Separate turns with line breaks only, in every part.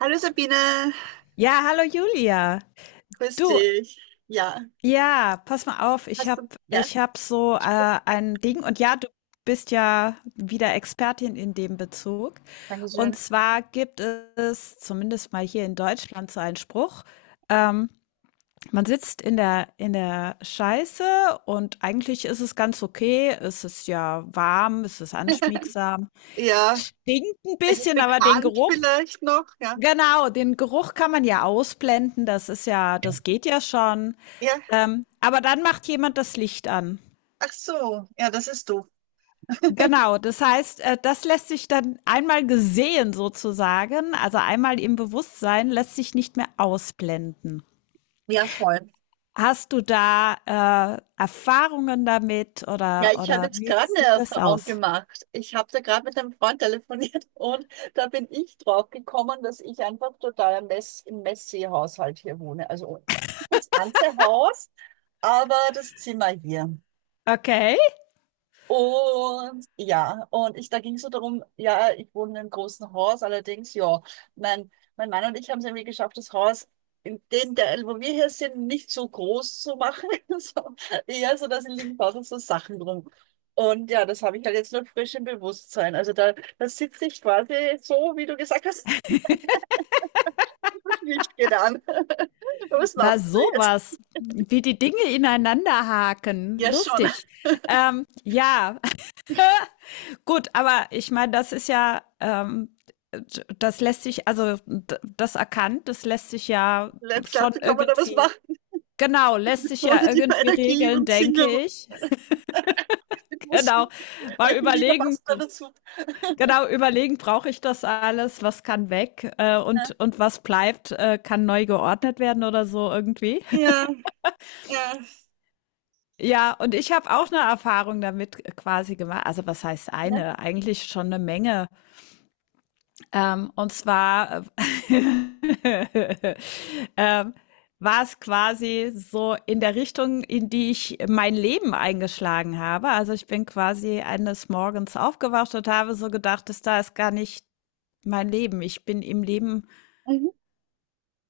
Hallo Sabine,
Ja, hallo Julia.
grüß
Du,
dich. Ja,
ja, pass mal auf, ich
hast du,
hab,
ja,
ich hab so ein Ding und ja, du bist ja wieder Expertin in dem Bezug. Und
dankeschön.
zwar gibt es zumindest mal hier in Deutschland so einen Spruch, ähm, man sitzt in der Scheiße und eigentlich ist es ganz okay. Es ist ja warm, es ist anschmiegsam,
Ja,
stinkt ein
es ist
bisschen, aber den
bekannt
Geruch.
vielleicht noch, ja.
Genau, den Geruch kann man ja ausblenden, das geht ja schon.
Ja,
Aber dann macht jemand das Licht an.
ach so, ja, das ist du.
Genau, das heißt, das lässt sich dann einmal gesehen sozusagen, also einmal im Bewusstsein, lässt sich nicht mehr ausblenden.
Ja, voll.
Hast du da Erfahrungen damit
Ja, ich habe
oder
jetzt
wie
gerade eine
sieht das
Erfahrung
aus?
gemacht. Ich habe da gerade mit einem Freund telefoniert und da bin ich drauf gekommen, dass ich einfach total im Messi-Haushalt hier wohne. Also das ganze Haus, aber das Zimmer hier.
Okay,
Und ja, und ich, da ging es so darum, ja, ich wohne in einem großen Haus, allerdings, ja, mein Mann und ich haben es irgendwie geschafft, das Haus in den Teil, wo wir hier sind, nicht so groß zu machen. So, eher so, dass in liegen draußen so Sachen rum. Und ja, das habe ich halt jetzt noch frisch im Bewusstsein. Also da sitze ich quasi so, wie du gesagt hast, das Licht geht an. Was
na
machen wir jetzt?
sowas, wie die Dinge ineinander haken,
Ja, schon.
lustig. Ähm, ja, Gut, aber ich meine, das lässt sich, also das erkannt, das lässt sich ja
Vielleicht,
schon
kann man da was
irgendwie,
machen?
genau, lässt sich ja
Positive
irgendwie
Energie
regeln,
und
denke
singen und
ich.
mit
Genau,
Musik.
mal
Welche Lieder
überlegen,
passen da dazu?
genau, überlegen, brauche ich das alles, was kann weg
Ja.
und was bleibt, kann neu geordnet werden oder so irgendwie.
Ja, ja.
Ja, und ich habe auch eine Erfahrung damit quasi gemacht. Also was heißt
Ja.
eine? Eigentlich schon eine Menge. Und zwar äh, ähm, war es quasi so in der Richtung, in die ich mein Leben eingeschlagen habe. Also ich bin quasi eines Morgens aufgewacht und habe so gedacht, das da ist gar nicht mein Leben. Ich bin im Leben
Mhm.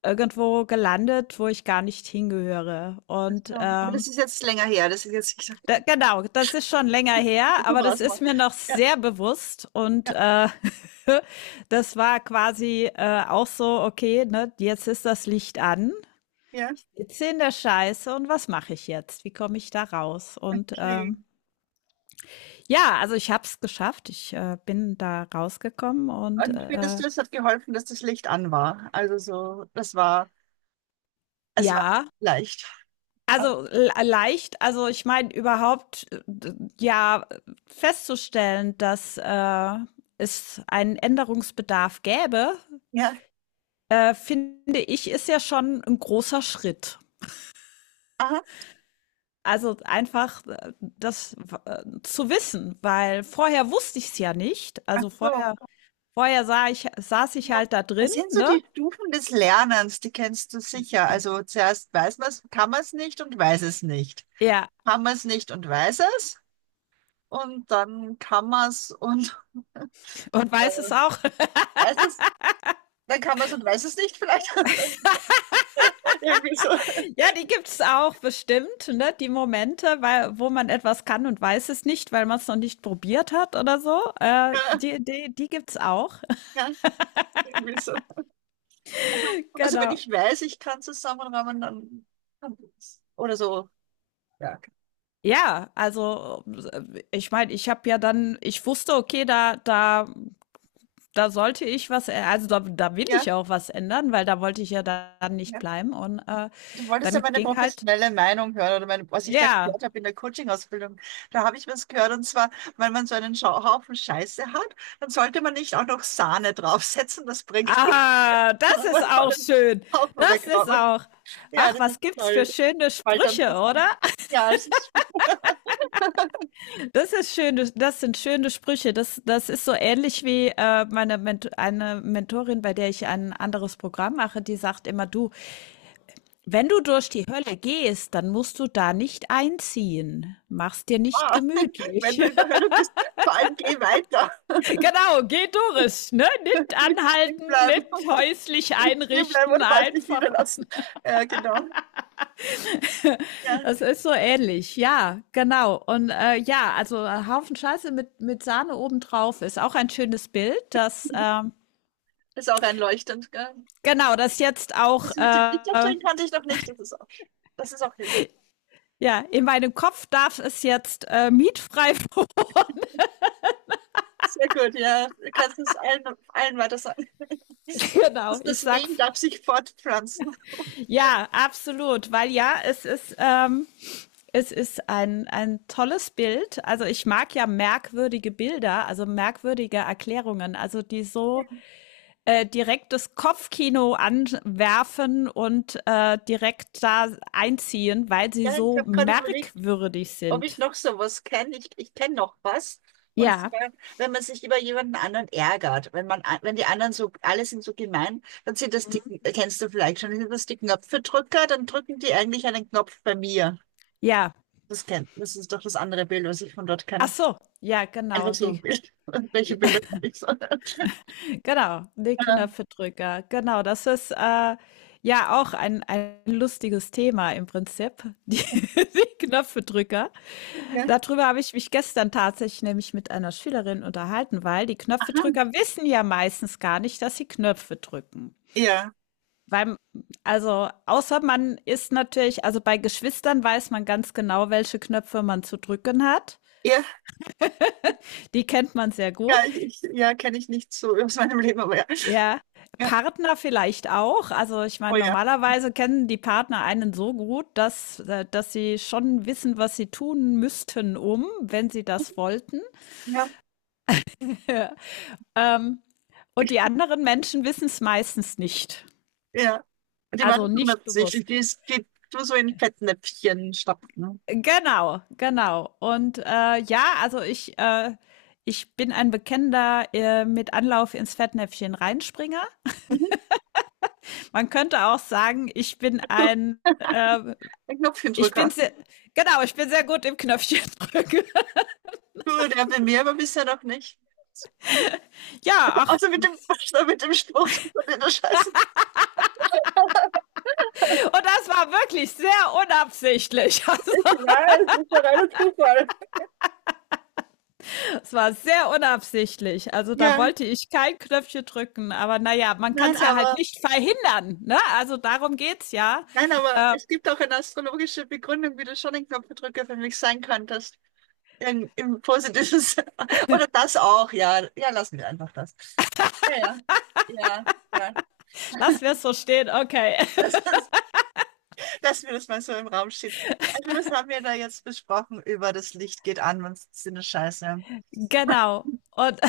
irgendwo gelandet, wo ich gar nicht hingehöre.
Ach so. Aber das ist jetzt länger her, das ist jetzt, ich sag,
Da, genau, das ist schon länger her,
so
aber
war
das
es mal.
ist mir noch
Ja,
sehr bewusst und
ja,
das war quasi auch so, okay, ne, jetzt ist das Licht an,
ja,
ich sitze in der Scheiße und was mache ich jetzt? Wie komme ich da raus?
okay.
Ja, also ich habe es geschafft, ich bin da rausgekommen und
Und findest du, es hat geholfen, dass das Licht an war? Also so, das war, es war
ja.
leicht. Ah,
Also, l leicht also, ich meine überhaupt, d ja, festzustellen, dass es einen Änderungsbedarf gäbe,
ja,
finde ich, ist ja schon ein großer Schritt.
aha,
Also, einfach, das zu wissen, weil vorher wusste ich es ja nicht.
ach
Also,
so,
vorher vorher sah ich saß ich
ja.
halt da drin,
Das sind so
ne?
die Stufen des Lernens, die kennst du sicher. Also zuerst weiß man es, kann man es nicht und weiß es nicht.
Ja,
Kann man es nicht und weiß es, und dann kann man es und
und weiß es auch.
weiß es. Dann kann man es und weiß es nicht vielleicht. Irgendwie so.
Ja, die gibt's auch bestimmt, ne? Die Momente, weil, wo man etwas kann und weiß es nicht, weil man es noch nicht probiert hat oder so.
Ja,
Die gibt's auch.
ja, irgendwie so. Also wenn
Genau.
ich weiß, ich kann zusammenrahmen, dann kann ich es. Oder so. Ja.
Ja, also ich meine, ich habe ja dann, ich wusste, okay, da sollte ich was, also da will
Ja,
ich auch was ändern, weil da wollte ich ja dann nicht
ja.
bleiben.
Du wolltest ja
Dann
meine
ging halt,
professionelle Meinung hören, oder meine, was ich da
ja.
gehört habe in der Coaching-Ausbildung. Da habe ich was gehört, und zwar, wenn man so einen Haufen Scheiße hat, dann sollte man nicht auch noch Sahne draufsetzen, das bringt nichts,
Ah, das
sondern man
ist
soll
auch
einen
schön.
Haufen
Das ist
wegräumen.
auch.
Ja,
Ach,
das ist
was gibt's
toll.
für
Das
schöne
fällt dann
Sprüche,
was
oder?
hin. Ja, es ist.
Das ist schön, das, das sind schöne Sprüche. Das, das ist so ähnlich wie meine Ment eine Mentorin, bei der ich ein anderes Programm mache, die sagt immer, du, wenn du durch die Hölle gehst, dann musst du da nicht einziehen. Mach's dir nicht
Ah, wenn
gemütlich.
du in der Hölle bist, vor allem geh weiter.
Genau, geh durch, ne? Nicht
Nicht stehen
anhalten,
bleiben.
nicht häuslich
Nicht stehen bleiben
einrichten,
und halt nicht
einfach.
niederlassen. Ja, genau. Ja,
Das ist so ähnlich, ja, genau. Und ja, also ein Haufen Scheiße mit Sahne obendrauf ist auch ein schönes Bild, das.
ist auch einleuchtend, gell?
Genau, das jetzt auch,
Das mit dem Lichtaufstellen kannte ich noch nicht. Das ist auch hilfreich.
ja, in meinem Kopf darf es jetzt mietfrei wohnen.
Sehr gut, ja. Du kannst es allen, allen weiter sagen.
Genau,
Das,
ich
das Meme
sag's.
darf sich fortpflanzen.
Ja, absolut, weil ja, es ist ein tolles Bild. Also ich mag ja merkwürdige Bilder, also merkwürdige Erklärungen, also die so direkt das Kopfkino anwerfen und direkt da einziehen, weil sie
Ja, ich
so
habe gerade überlegt,
merkwürdig
ob ich
sind.
noch sowas kenne. Ich kenne noch was. Und
Ja,
zwar, wenn man sich über jemanden anderen ärgert, wenn man, wenn die anderen so, alle sind so gemein, dann sind das die, kennst du vielleicht schon, sind das die Knopfedrücker, dann drücken die eigentlich einen Knopf bei mir.
ja.
Das kennt, das ist doch das andere Bild, was ich von dort
Ach
kenne.
so, ja,
Einfach
genau.
so ein
Die.
Bild. Welche
Ja,
Bilder kann ich so?
genau, die
Ah,
Knöpfedrücker. Genau, das ist, ja auch ein lustiges Thema im Prinzip, die die Knöpfedrücker.
ja,
Dadrüber habe ich mich gestern tatsächlich nämlich mit einer Schülerin unterhalten, weil die
aha.
Knöpfedrücker wissen ja meistens gar nicht, dass sie Knöpfe drücken.
Ja,
Weil Also, außer man ist natürlich also, bei Geschwistern weiß man ganz genau, welche Knöpfe man zu drücken hat.
ja,
Die kennt man sehr gut.
ja, ja, kenne ich nicht so aus meinem Leben, aber ja.
Ja,
Ja,
Partner vielleicht auch. Also ich
oh
meine,
ja,
normalerweise kennen die Partner einen so gut, dass sie schon wissen, was sie tun müssten, um, wenn sie das wollten.
ja,
Ja. Ähm, und die anderen Menschen wissen es meistens nicht.
ja. Die
Also
machen
nicht
160.
bewusst.
Die ist, geht nur so in Fettnäpfchen stopfen.
Genau, genau. Und ja, also ich bin ein bekennender mit Anlauf ins Fettnäpfchen reinspringer.
Mhm.
Man könnte auch sagen, ich bin ein
Ein
ich bin
Knopfchendrücker.
sehr, genau, ich bin sehr gut im Knöpfchen drücken.
Du, der will mir aber bisher noch nicht.
Ja, ach.
Außer mit dem, mit dem Spruch, dass man den der Scheiße
Und das war wirklich sehr unabsichtlich. Also,
nicht weiß. Das war reiner Zufall.
es war sehr unabsichtlich. Also, da
Ja,
wollte ich kein Knöpfchen drücken. Aber naja, man kann
nein,
es ja halt
aber,
nicht verhindern, ne? Also, darum geht's ja.
nein, aber es gibt auch eine astrologische Begründung, wie du schon ein Knopfdrücker für mich sein könntest. Im positiven Sinne. Oder das auch, ja. Ja, lassen wir einfach das. Ja, ja, ja, ja.
Lass wir es so stehen. Okay.
Das ist. Lassen wir das mal so im Raum stehen. Also, was haben wir da jetzt besprochen über das Licht geht an, wenn es eine Scheiße?
Genau. Und,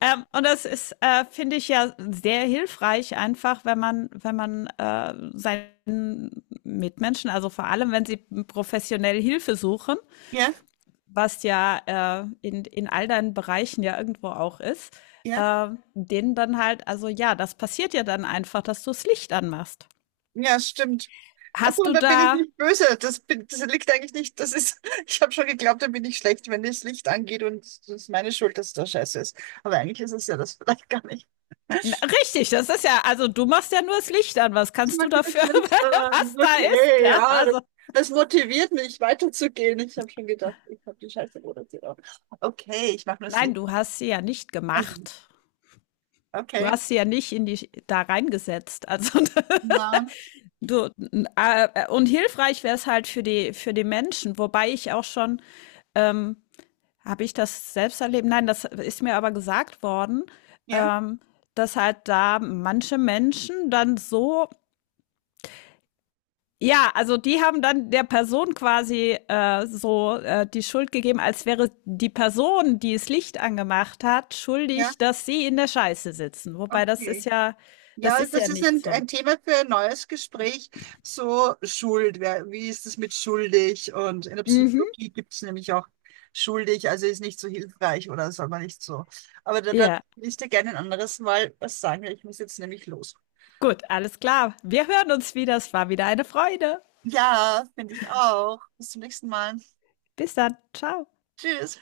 ähm, und das ist, finde ich ja sehr hilfreich, einfach, wenn man seinen Mitmenschen, also vor allem, wenn sie professionell Hilfe suchen,
Ja,
was ja in all deinen Bereichen ja irgendwo auch ist,
ja,
äh, denen dann halt, also ja, das passiert ja dann einfach, dass du das Licht anmachst.
ja, stimmt. Also,
Hast
und
du
da bin ich
da.
nicht böse. Das, bin, das liegt eigentlich nicht. Das ist, ich habe schon geglaubt, da bin ich schlecht, wenn das Licht angeht und es ist meine Schuld, dass da Scheiße ist. Aber eigentlich ist es ja das vielleicht gar nicht.
Na, richtig, das ist ja, also du machst ja nur das Licht an. Was
Ich
kannst
mach
du
das
dafür,
Licht an.
was da ist?
Okay,
Ja,
ja, das,
also.
das motiviert mich, weiterzugehen. Ich habe schon gedacht, ich habe die Scheiße produziert. Okay, ich mache nur das Licht.
Nein, du hast sie ja nicht
Also,
gemacht. Du
okay.
hast sie ja nicht in die da reingesetzt. Also
Mann,
du und hilfreich wäre es halt für die Menschen, wobei ich auch schon ähm, habe ich das selbst erlebt? Nein, das ist mir aber gesagt worden,
ja.
ähm, dass halt da manche Menschen dann so ja, also die haben dann der Person quasi so die Schuld gegeben, als wäre die Person, die das Licht angemacht hat,
Ja,
schuldig, dass sie in der Scheiße sitzen. Wobei
okay.
das
Ja,
ist
das
ja
ist
nicht
ein,
so.
ein Thema für ein neues Gespräch. So Schuld, wer, wie ist es mit schuldig? Und in der
Mhm.
Psychologie gibt es nämlich auch schuldig, also ist nicht so hilfreich oder soll man nicht so. Aber da
Ja,
will ich dir gerne ein anderes Mal was sagen. Weil ich muss jetzt nämlich los.
gut, alles klar. Wir hören uns wieder. Es war wieder eine Freude.
Ja, finde ich auch. Bis zum nächsten Mal.
Bis dann. Ciao.
Tschüss.